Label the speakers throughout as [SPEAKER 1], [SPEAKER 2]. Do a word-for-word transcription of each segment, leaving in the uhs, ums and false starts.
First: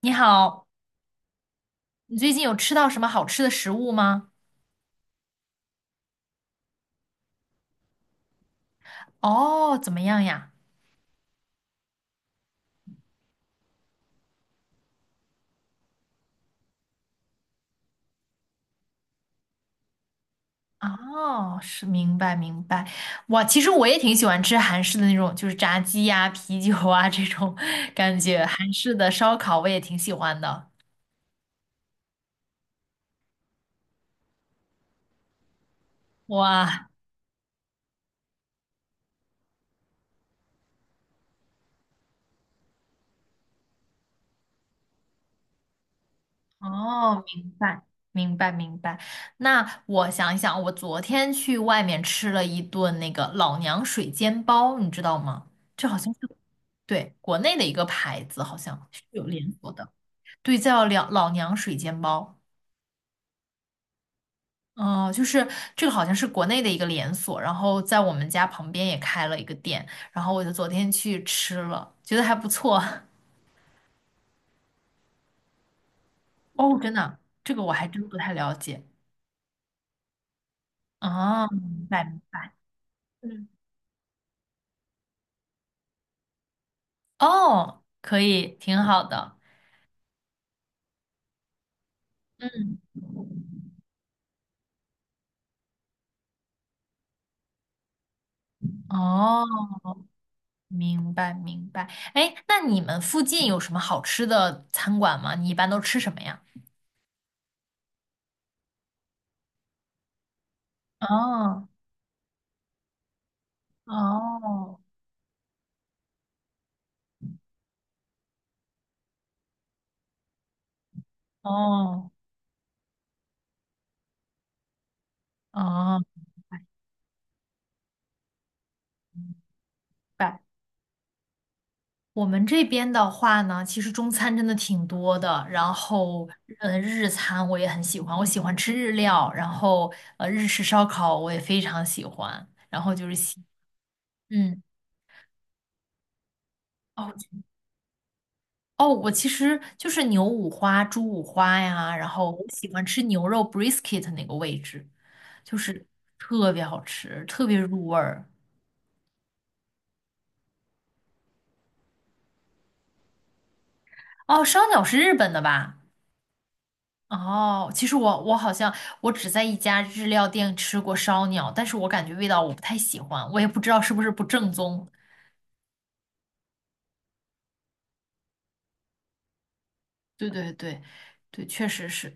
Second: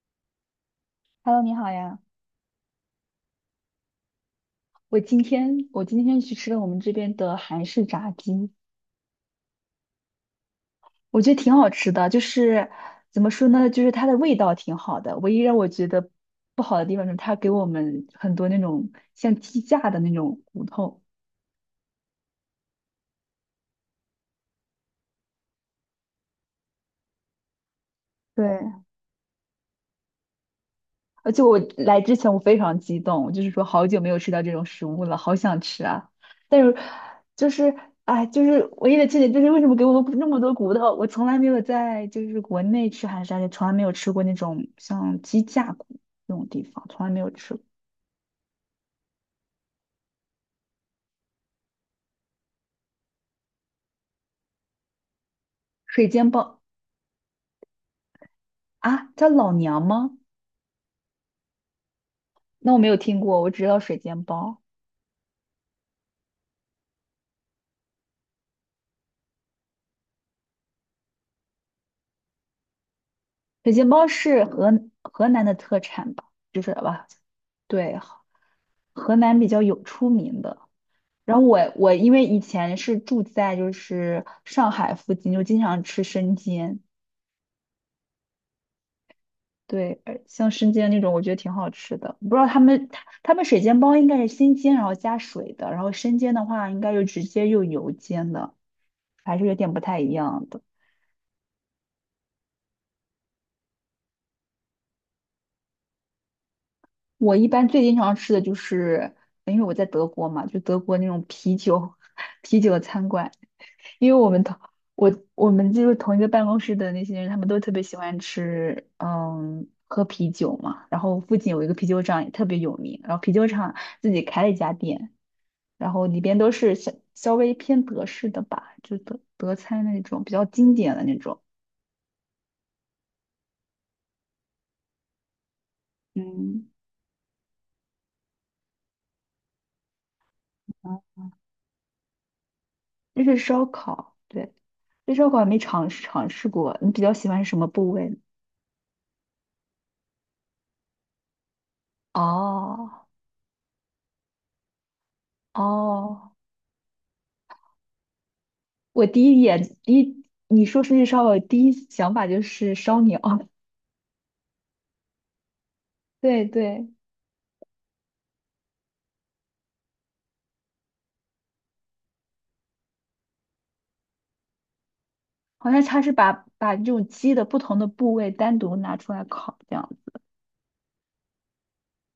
[SPEAKER 1] 你好，
[SPEAKER 2] Hello，你好呀！
[SPEAKER 1] 你最近有吃到什么好吃的食物吗？
[SPEAKER 2] 我今天我今天去吃了我们这边的韩式炸鸡，
[SPEAKER 1] 哦，怎么样呀？
[SPEAKER 2] 我觉得挺好吃的。就是怎么说呢，就是它的味道挺好的。唯一让我觉得不好的地方就是它给我们很多那种像鸡架的那种骨头。
[SPEAKER 1] 哦，是明白明白。哇，其实我也挺喜欢吃韩式的那种，就是炸鸡呀、啤酒啊这种感觉，韩
[SPEAKER 2] 对，
[SPEAKER 1] 式的烧烤我也挺喜欢的。
[SPEAKER 2] 而且我来之前我非常激动，我就是说好久没有吃到这种食物了，好想吃啊！但是
[SPEAKER 1] 哇，
[SPEAKER 2] 就是哎，就是唯一的缺点就是为什么给我那么多骨头？我从来没有在就是国内吃韩式沙爹，也从来没有吃过那种像鸡架骨那种地方，从来没
[SPEAKER 1] 哦，
[SPEAKER 2] 有
[SPEAKER 1] 明
[SPEAKER 2] 吃过
[SPEAKER 1] 白明白明白。那我想一想，我昨天去外面吃了一顿那个老娘水煎包，你知道吗？这好
[SPEAKER 2] 水
[SPEAKER 1] 像是。
[SPEAKER 2] 煎包
[SPEAKER 1] 对，国内的一个牌子，好像是
[SPEAKER 2] 啊，
[SPEAKER 1] 有
[SPEAKER 2] 叫
[SPEAKER 1] 连
[SPEAKER 2] 老
[SPEAKER 1] 锁
[SPEAKER 2] 娘
[SPEAKER 1] 的。
[SPEAKER 2] 吗？
[SPEAKER 1] 对，叫两老娘水煎包。
[SPEAKER 2] 那我没有听过，我只知道水煎包。
[SPEAKER 1] 哦、就是这个好像是国内的一个连锁，然后在我们家旁边也开了一个店，然后我就昨天去吃了，觉得还不错。
[SPEAKER 2] 水煎包是河河南的特产吧？就是
[SPEAKER 1] 哦，真的
[SPEAKER 2] 吧？
[SPEAKER 1] 啊，这个我还
[SPEAKER 2] 对，
[SPEAKER 1] 真不太了解。
[SPEAKER 2] 河南比较有出名的。然后
[SPEAKER 1] 哦，
[SPEAKER 2] 我
[SPEAKER 1] 明
[SPEAKER 2] 我
[SPEAKER 1] 白
[SPEAKER 2] 因
[SPEAKER 1] 明
[SPEAKER 2] 为以
[SPEAKER 1] 白。
[SPEAKER 2] 前是住
[SPEAKER 1] 嗯，
[SPEAKER 2] 在就是上海附近，就经常吃生煎，
[SPEAKER 1] 哦，可以，挺好的。
[SPEAKER 2] 对，呃像生煎那种我觉得挺好吃的。不知道他
[SPEAKER 1] 嗯，
[SPEAKER 2] 们他他们水煎包应该是先煎然后加水的，然后生煎的话应该就直接用油煎的，还是有点
[SPEAKER 1] 哦，
[SPEAKER 2] 不太一样的。
[SPEAKER 1] 明白明白。哎，那你们附近有什么好吃的餐馆吗？你一般都吃什么呀？
[SPEAKER 2] 我一般最经常吃的就是，因为我在德国嘛，就德国那种啤
[SPEAKER 1] 哦
[SPEAKER 2] 酒 啤酒餐馆，因为我们同
[SPEAKER 1] 哦
[SPEAKER 2] 我我们就是同一个办公室的那些人，他们都特别喜欢吃，嗯，喝啤酒嘛。然后附近有一个啤酒
[SPEAKER 1] 哦
[SPEAKER 2] 厂也特别有名，然后啤酒厂自己开了一家店，然后里
[SPEAKER 1] 哦。
[SPEAKER 2] 边都是稍稍微偏德式的吧，就德
[SPEAKER 1] 明
[SPEAKER 2] 德餐那种比
[SPEAKER 1] 白。
[SPEAKER 2] 较经典的那种，
[SPEAKER 1] 我们这边的话呢，其实中餐真的挺多的，然后
[SPEAKER 2] 嗯，
[SPEAKER 1] 呃，日餐我也很喜欢，我喜欢吃日料，然后呃，日式烧烤
[SPEAKER 2] 啊，
[SPEAKER 1] 我也非常喜欢，然后就是
[SPEAKER 2] 日式
[SPEAKER 1] 喜，
[SPEAKER 2] 烧烤，对，
[SPEAKER 1] 嗯，
[SPEAKER 2] 日式烧烤还没尝试尝试过。你比
[SPEAKER 1] 哦
[SPEAKER 2] 较喜欢什么部位？
[SPEAKER 1] 哦，我其实就是牛五花、猪五花呀，然后我喜欢吃
[SPEAKER 2] 哦，
[SPEAKER 1] 牛肉 brisket 那个位置，就是
[SPEAKER 2] 哦，
[SPEAKER 1] 特别好吃，特别入味儿。
[SPEAKER 2] 我第一眼第一，你说出去烧烤，我第一想法就是烧鸟。
[SPEAKER 1] 哦，烧鸟是日本的吧？
[SPEAKER 2] 对对，
[SPEAKER 1] 哦，其实我我好像我只在一家日料店吃过烧鸟，但是我感觉味道我不太喜欢，我也不知道是不是不正宗。
[SPEAKER 2] 好像它是把把这种鸡的不同的部位单独拿出来烤，这样
[SPEAKER 1] 对对对，对，确实是，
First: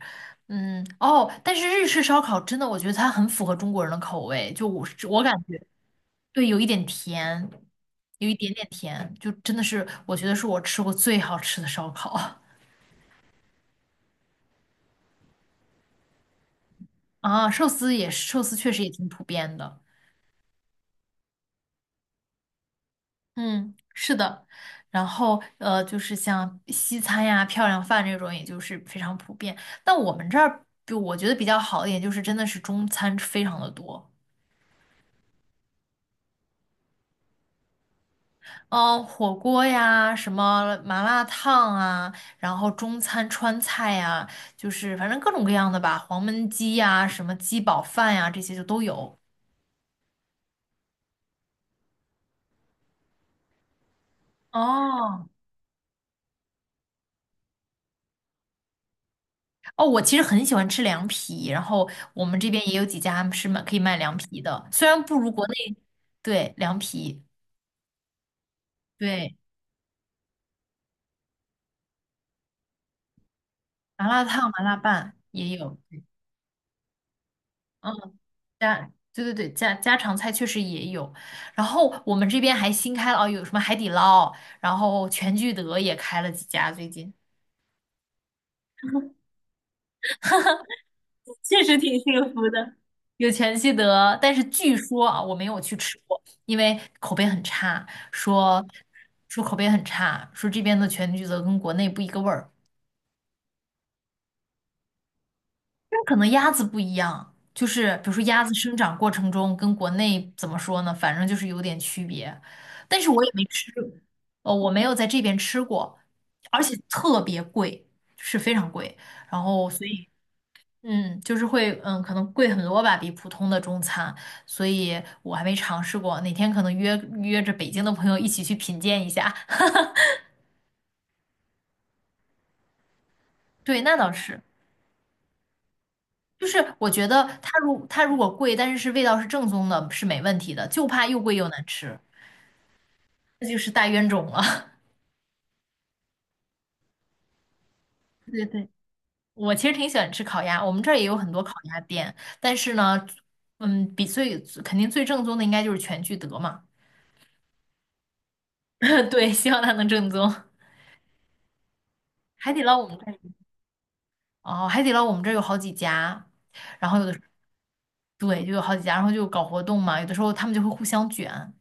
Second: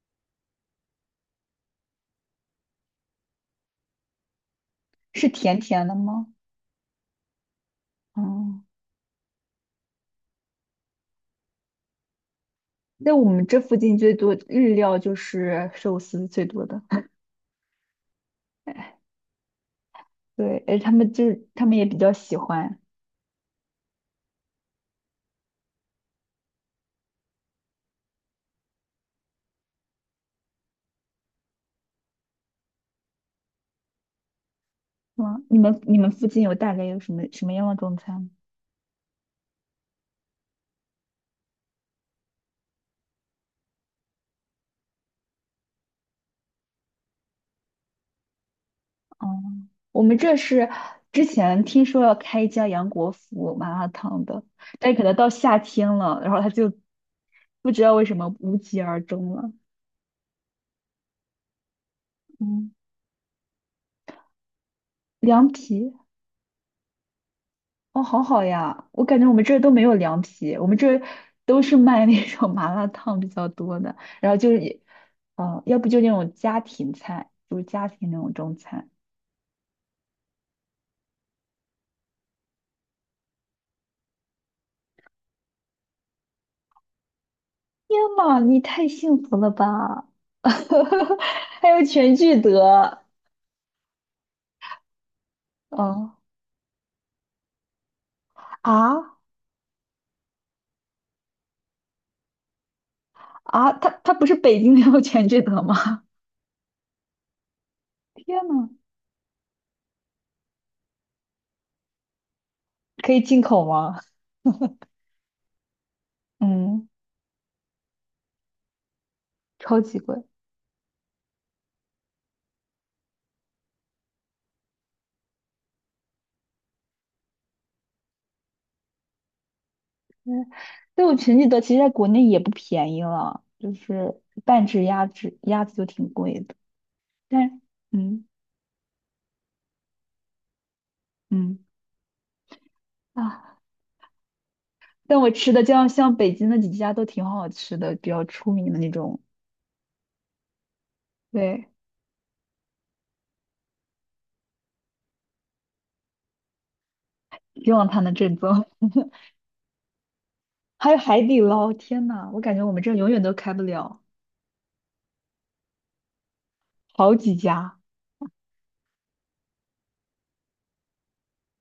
[SPEAKER 1] 嗯，哦，但是日式烧烤真的，我觉得它很符合中国人的口味，就我是我
[SPEAKER 2] 是
[SPEAKER 1] 感
[SPEAKER 2] 甜
[SPEAKER 1] 觉，
[SPEAKER 2] 甜的吗？
[SPEAKER 1] 对，有一点甜，有一点
[SPEAKER 2] 哦，
[SPEAKER 1] 点甜，就真的是我觉得是我吃过最好吃的烧烤。
[SPEAKER 2] 在我们这附近最多日料就是寿司最多的。
[SPEAKER 1] 啊，寿司也是，寿司确实也挺普遍的。
[SPEAKER 2] 对，而他们就是他们也比较喜欢。
[SPEAKER 1] 嗯，是的，然后呃，就是像西餐呀、漂亮饭这种，也就是非常普遍。但我们这儿，就我觉得比较好一点，就是真的是中餐非常的多，
[SPEAKER 2] 嗯，你们你们附近有大概有什么什么样的中餐？
[SPEAKER 1] 嗯、火锅呀，什么麻辣烫啊，然后中餐川菜呀，就是反正各种各样的吧，黄焖鸡呀，什么鸡煲饭呀，这些就都有。
[SPEAKER 2] 哦，我们这是之前听说要开一家杨国福麻辣烫的，但可能
[SPEAKER 1] 哦，
[SPEAKER 2] 到夏天了，然后他就不知道为什么无疾而终了。
[SPEAKER 1] 哦，我其实很喜欢吃凉皮，然后我们这边
[SPEAKER 2] 嗯，
[SPEAKER 1] 也有几家是卖可以卖凉皮的，虽然不如国
[SPEAKER 2] 凉
[SPEAKER 1] 内，
[SPEAKER 2] 皮，
[SPEAKER 1] 对，凉皮，
[SPEAKER 2] 哦，好好呀，我感觉我
[SPEAKER 1] 对，
[SPEAKER 2] 们这儿都没有凉皮，我们这儿都是卖那种麻辣烫比较多的，
[SPEAKER 1] 麻辣
[SPEAKER 2] 然后
[SPEAKER 1] 烫、
[SPEAKER 2] 就是
[SPEAKER 1] 麻辣
[SPEAKER 2] 也，
[SPEAKER 1] 拌也
[SPEAKER 2] 呃，
[SPEAKER 1] 有，
[SPEAKER 2] 要不就那种家庭菜，就是家庭
[SPEAKER 1] 嗯，
[SPEAKER 2] 那种中
[SPEAKER 1] 家，
[SPEAKER 2] 餐。
[SPEAKER 1] 对对对，家家常菜确实也有，然后我们这边还新开了哦，有什么海底捞，然后全聚德也开了几家最近。
[SPEAKER 2] 天呐，你太幸福了吧！
[SPEAKER 1] 确
[SPEAKER 2] 还
[SPEAKER 1] 实
[SPEAKER 2] 有
[SPEAKER 1] 挺
[SPEAKER 2] 全
[SPEAKER 1] 幸
[SPEAKER 2] 聚
[SPEAKER 1] 福的。
[SPEAKER 2] 德，
[SPEAKER 1] 有全聚德，但是据说啊，我没有去吃
[SPEAKER 2] 哦，
[SPEAKER 1] 过，因为口碑很差，说
[SPEAKER 2] 啊。
[SPEAKER 1] 说口碑很差，说这边的全聚德跟国内不一个味儿，
[SPEAKER 2] 啊，它它不是北京的有全聚德
[SPEAKER 1] 但
[SPEAKER 2] 吗？
[SPEAKER 1] 可能鸭子不一样，就是比如 说
[SPEAKER 2] 天
[SPEAKER 1] 鸭子
[SPEAKER 2] 呐，
[SPEAKER 1] 生长过程中跟国内怎么说呢，反正就是有点区别，但是
[SPEAKER 2] 可以
[SPEAKER 1] 我也
[SPEAKER 2] 进
[SPEAKER 1] 没
[SPEAKER 2] 口
[SPEAKER 1] 吃，
[SPEAKER 2] 吗？
[SPEAKER 1] 呃，我没有在这边吃过，而且
[SPEAKER 2] 嗯，
[SPEAKER 1] 特别贵，是非常贵，然后
[SPEAKER 2] 超
[SPEAKER 1] 所
[SPEAKER 2] 级
[SPEAKER 1] 以
[SPEAKER 2] 贵。
[SPEAKER 1] 嗯，就是会，嗯，可能贵很多吧，比普通的中餐，所以我还没尝试过。哪天可能约约着北京的朋友一起去品鉴一下。
[SPEAKER 2] 嗯，但我全聚德其实在国内也不便宜了，就
[SPEAKER 1] 对，那倒
[SPEAKER 2] 是
[SPEAKER 1] 是，
[SPEAKER 2] 半只鸭子，鸭子就挺贵
[SPEAKER 1] 就
[SPEAKER 2] 的。
[SPEAKER 1] 是我觉得它
[SPEAKER 2] 但
[SPEAKER 1] 如它如
[SPEAKER 2] 嗯
[SPEAKER 1] 果贵，但是是味道是正宗的，是没问题的，就怕又贵又
[SPEAKER 2] 嗯
[SPEAKER 1] 难吃，这就
[SPEAKER 2] 啊，
[SPEAKER 1] 是大冤种了。
[SPEAKER 2] 但我吃的这样像北京那几家都挺好吃的，比较
[SPEAKER 1] 对对
[SPEAKER 2] 出
[SPEAKER 1] 对，
[SPEAKER 2] 名的那种，
[SPEAKER 1] 我其实挺喜欢吃烤鸭，我们这儿也有很多烤
[SPEAKER 2] 对，
[SPEAKER 1] 鸭店，但是呢，嗯，比最肯定最正宗的应该就是全聚德嘛。
[SPEAKER 2] 希望它能正宗。
[SPEAKER 1] 对，希望它能正宗。
[SPEAKER 2] 还有海底捞，天呐，我
[SPEAKER 1] 海
[SPEAKER 2] 感
[SPEAKER 1] 底
[SPEAKER 2] 觉我
[SPEAKER 1] 捞
[SPEAKER 2] 们
[SPEAKER 1] 我
[SPEAKER 2] 这
[SPEAKER 1] 们。
[SPEAKER 2] 永远都开不了，
[SPEAKER 1] 哦，海底捞我们这儿有好几家，然后有的
[SPEAKER 2] 好
[SPEAKER 1] 时
[SPEAKER 2] 几家。
[SPEAKER 1] 对，就有好几家，然后就搞活动嘛，有的时候他们就会互相卷。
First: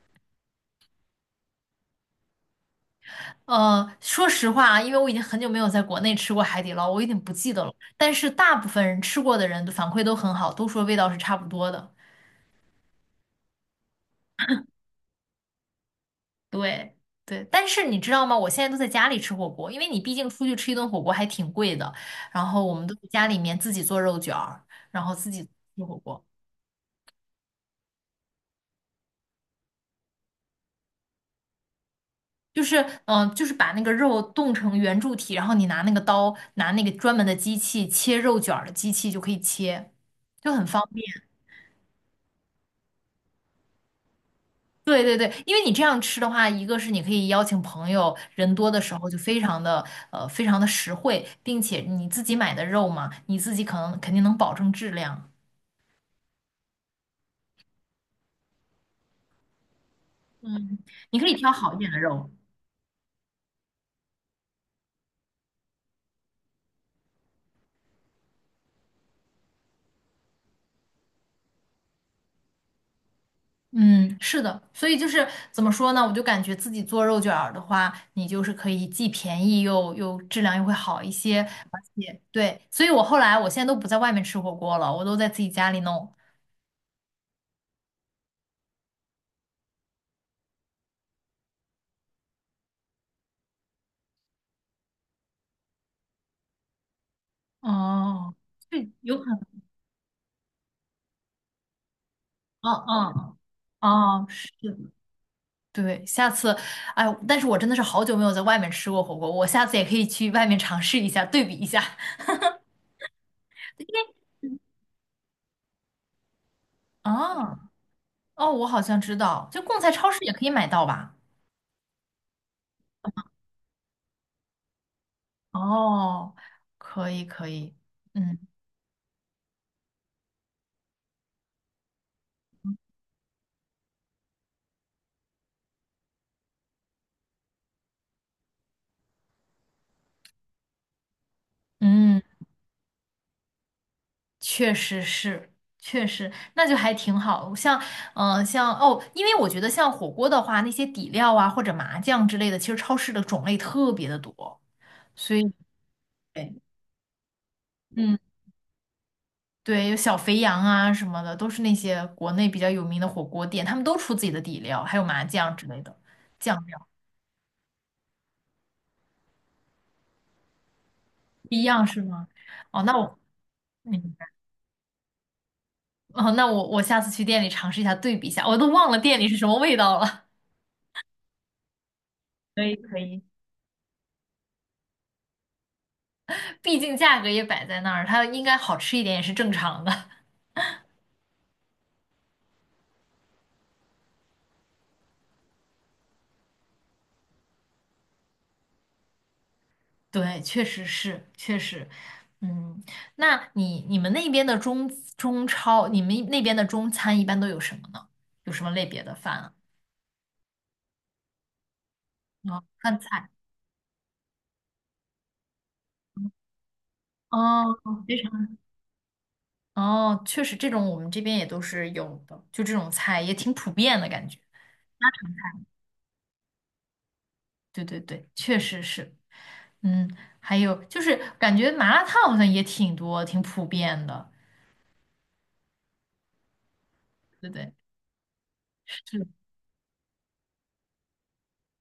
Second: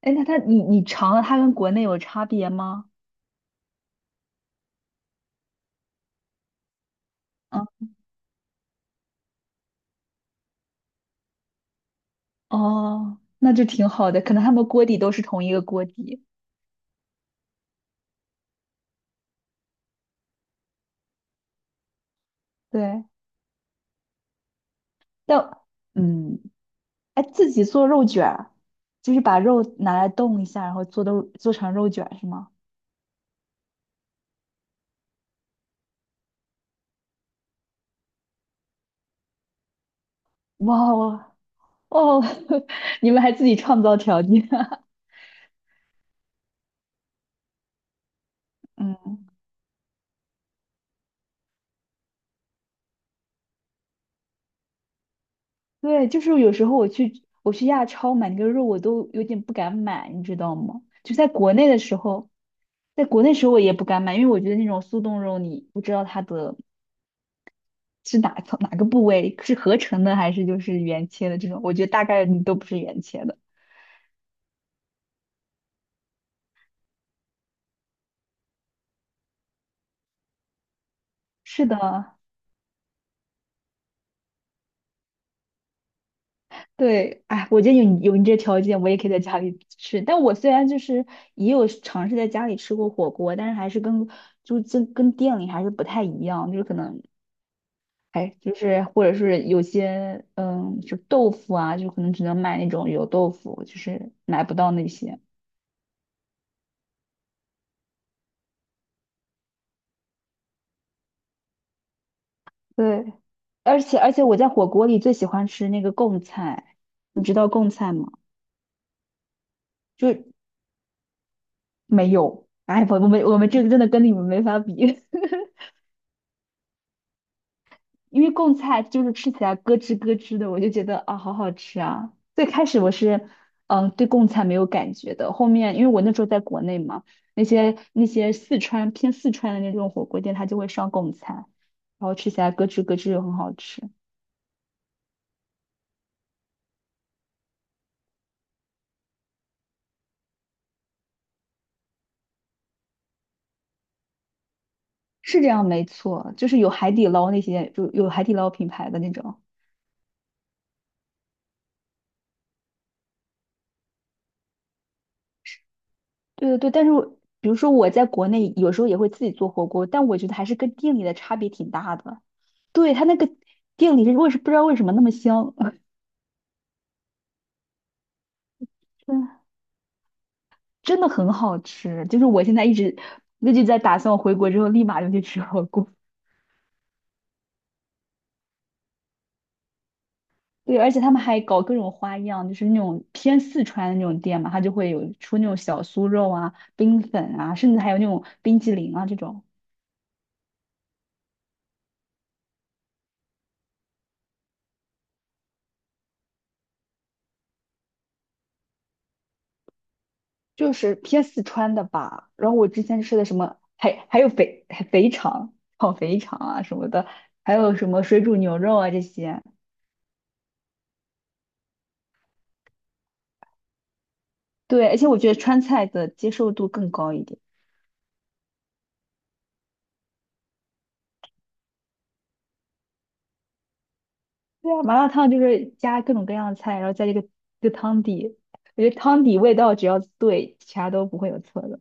[SPEAKER 2] 哎，那它你你尝了，它跟国内有差别吗？
[SPEAKER 1] 呃，说实话啊，因为我已经很久没有在国内吃过海底捞，我有点不记得
[SPEAKER 2] 嗯。
[SPEAKER 1] 了。但是大部分人吃过的人都反馈都很好，都说味道是差不多的。
[SPEAKER 2] 哦，那就挺好的，可能他们锅底都是同一个锅底。
[SPEAKER 1] 对对，但是你知道吗？我现在都在家里吃火锅，因为你毕竟出去吃一顿火锅还挺贵的。然后我们都在
[SPEAKER 2] 对，
[SPEAKER 1] 家里面自己做肉卷儿，然后自己
[SPEAKER 2] 但
[SPEAKER 1] 吃火锅。
[SPEAKER 2] 嗯，哎，自己做肉卷儿，就是把肉拿来冻一下，然后做的做成肉卷儿是吗？
[SPEAKER 1] 就是嗯、呃就是把那个肉冻成圆柱体，然后你拿那个刀，拿那个专门的机器切肉卷儿的机器就可以切，就很
[SPEAKER 2] 哇
[SPEAKER 1] 方便。
[SPEAKER 2] 哦，哦 你们还自己创造条件啊。
[SPEAKER 1] 对对对，因为你这样吃的话，一个是你可以邀请朋友，人多 的时候就
[SPEAKER 2] 嗯，
[SPEAKER 1] 非常的呃非常的实惠，并且你自己买的肉嘛，你自己可能肯定能保证质量。
[SPEAKER 2] 对，就是有时候我去我去亚超买那个肉，我都有点不敢买，你知道
[SPEAKER 1] 嗯，
[SPEAKER 2] 吗？就
[SPEAKER 1] 你可
[SPEAKER 2] 在
[SPEAKER 1] 以挑
[SPEAKER 2] 国内
[SPEAKER 1] 好一
[SPEAKER 2] 的
[SPEAKER 1] 点
[SPEAKER 2] 时
[SPEAKER 1] 的
[SPEAKER 2] 候，
[SPEAKER 1] 肉。
[SPEAKER 2] 在国内时候我也不敢买，因为我觉得那种速冻肉，你不知道它的是哪从哪个部位？是合成的还是就是原切的这种？我觉得大概率都不是原切的。
[SPEAKER 1] 嗯，是的，所以就是怎么说呢？我就感觉自己做肉卷儿的话，你就是可以既便宜又又质量又会好一些，
[SPEAKER 2] 是
[SPEAKER 1] 而
[SPEAKER 2] 的，
[SPEAKER 1] 且对，所以我后来我现在都不在外面吃火锅了，我都在自己家里弄。
[SPEAKER 2] 对，哎，我觉得有你有你这条件，我也可以在家里吃。但我虽然就是也有尝试在家里吃过火锅，但是还是跟就跟跟店里还是不太一样，就是可能
[SPEAKER 1] 哦，
[SPEAKER 2] 哎，就是
[SPEAKER 1] 对，
[SPEAKER 2] 或者
[SPEAKER 1] 有可
[SPEAKER 2] 是
[SPEAKER 1] 能，
[SPEAKER 2] 有些嗯，就豆腐啊，就可能只能买那
[SPEAKER 1] 嗯
[SPEAKER 2] 种油豆
[SPEAKER 1] 嗯，
[SPEAKER 2] 腐，就是
[SPEAKER 1] 哦，
[SPEAKER 2] 买
[SPEAKER 1] 是
[SPEAKER 2] 不到
[SPEAKER 1] 的，
[SPEAKER 2] 那些。
[SPEAKER 1] 对，下次，哎，但是我真的是好久没有在外面吃过火锅，我下次也可以去外面尝试一下，对比一下。
[SPEAKER 2] 对，而且而 且我在火锅里最喜欢吃那个贡菜，你知道
[SPEAKER 1] 啊，
[SPEAKER 2] 贡菜吗？
[SPEAKER 1] 哦，我好像知道，就贡菜超市
[SPEAKER 2] 就
[SPEAKER 1] 也可以买到吧？
[SPEAKER 2] 没有。哎，我我们我们这个真的跟你们没法比，
[SPEAKER 1] 哦，可以可以，
[SPEAKER 2] 因为
[SPEAKER 1] 嗯
[SPEAKER 2] 贡菜就是吃起来咯吱咯吱的，我就觉得啊，好好吃啊。最开始我是嗯对贡菜没有感觉的，后面因为我那时候在国内嘛，那些那些四川偏四川的那种火锅店，它就会上贡菜，然后
[SPEAKER 1] 嗯，
[SPEAKER 2] 吃起来咯吱咯吱又很好吃，
[SPEAKER 1] 确实是，确实，那就还挺好。像嗯、呃像哦，因为我觉得像火锅的话，那些底料啊或者麻酱之类的，其实超市的种类特别的多，所
[SPEAKER 2] 是
[SPEAKER 1] 以
[SPEAKER 2] 这样没错，就
[SPEAKER 1] 对，
[SPEAKER 2] 是有海底捞那些，就有
[SPEAKER 1] 嗯，
[SPEAKER 2] 海底捞品牌的那种。
[SPEAKER 1] 对，有小肥羊啊什么的，都是那些国内比较有名的火锅店，他们都出自己的底料，还有麻酱之类的
[SPEAKER 2] 对
[SPEAKER 1] 酱
[SPEAKER 2] 对对，但
[SPEAKER 1] 料，
[SPEAKER 2] 是我比如说我在国内有时候也会自己做火锅，但我觉得还是跟店里的差
[SPEAKER 1] 不
[SPEAKER 2] 别
[SPEAKER 1] 一
[SPEAKER 2] 挺
[SPEAKER 1] 样
[SPEAKER 2] 大
[SPEAKER 1] 是
[SPEAKER 2] 的。
[SPEAKER 1] 吗？哦，
[SPEAKER 2] 对，
[SPEAKER 1] 那
[SPEAKER 2] 它那
[SPEAKER 1] 我。
[SPEAKER 2] 个店里是
[SPEAKER 1] 嗯，
[SPEAKER 2] 为什不知道为什么那么香，
[SPEAKER 1] 哦，那我我下次去店里尝试一下，对比一下，我都 忘了店里
[SPEAKER 2] 真
[SPEAKER 1] 是什么味道了。
[SPEAKER 2] 真的很好吃。就是我 现
[SPEAKER 1] 可
[SPEAKER 2] 在一
[SPEAKER 1] 以
[SPEAKER 2] 直
[SPEAKER 1] 可以。
[SPEAKER 2] 一直在打算，我回国之后立马就去吃火锅。
[SPEAKER 1] 毕竟价格也摆在那儿，它应该好吃一点也是正常的。
[SPEAKER 2] 对，而且他们还搞各种花样，就是那种偏四川的那种店嘛，它就会有出那种小酥肉啊、冰粉啊，甚至还有那种冰激凌啊这种。
[SPEAKER 1] 对，确实是，确实，嗯，那你你们那边的中中超，你们那边的中餐一般都有什么呢？有什么类别的饭啊？
[SPEAKER 2] 就是偏四川的吧。然后
[SPEAKER 1] 哦，
[SPEAKER 2] 我之
[SPEAKER 1] 饭
[SPEAKER 2] 前吃的
[SPEAKER 1] 菜。
[SPEAKER 2] 什么，还还有肥还肥肠、炒肥肠啊什么的，还有
[SPEAKER 1] 哦，
[SPEAKER 2] 什么
[SPEAKER 1] 非
[SPEAKER 2] 水煮
[SPEAKER 1] 常。
[SPEAKER 2] 牛肉啊这些。
[SPEAKER 1] 哦，确实，这种我们这边也都是有的，就这种菜也挺普遍的感觉。
[SPEAKER 2] 对，而且我觉得川菜的接受度更高一点。
[SPEAKER 1] 对对对，确实是。嗯，还有就是感觉麻辣烫好像也挺多，挺普遍的，
[SPEAKER 2] 对啊，麻辣烫就是加各种各样的菜，然后加这个
[SPEAKER 1] 对不
[SPEAKER 2] 这
[SPEAKER 1] 对？
[SPEAKER 2] 个汤底，我觉得汤
[SPEAKER 1] 是，
[SPEAKER 2] 底味道只要对，其他都不会有错的。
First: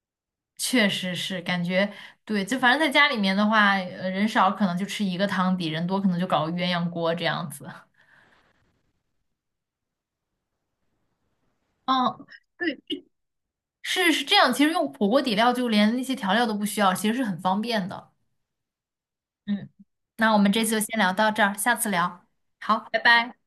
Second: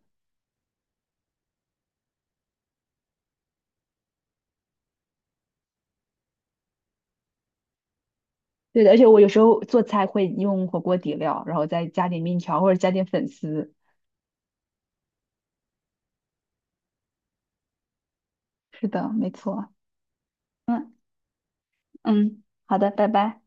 [SPEAKER 1] 确实是，感觉对，就反正在家里面的话，呃人少可能就吃一个汤底，人多可能就搞个鸳鸯锅这样子。
[SPEAKER 2] 对的，而且我有时候做菜会用火锅底料，然后再加点
[SPEAKER 1] 嗯，
[SPEAKER 2] 面条或者
[SPEAKER 1] 对，
[SPEAKER 2] 加点粉丝。
[SPEAKER 1] 是是这样。其实用火锅底料就连那些调料都不需要，其实是很方便的。
[SPEAKER 2] 是的，没
[SPEAKER 1] 嗯，
[SPEAKER 2] 错。
[SPEAKER 1] 那我们这次就先聊到这儿，下次聊。
[SPEAKER 2] 嗯，好
[SPEAKER 1] 好，
[SPEAKER 2] 的，
[SPEAKER 1] 拜
[SPEAKER 2] 拜
[SPEAKER 1] 拜。
[SPEAKER 2] 拜。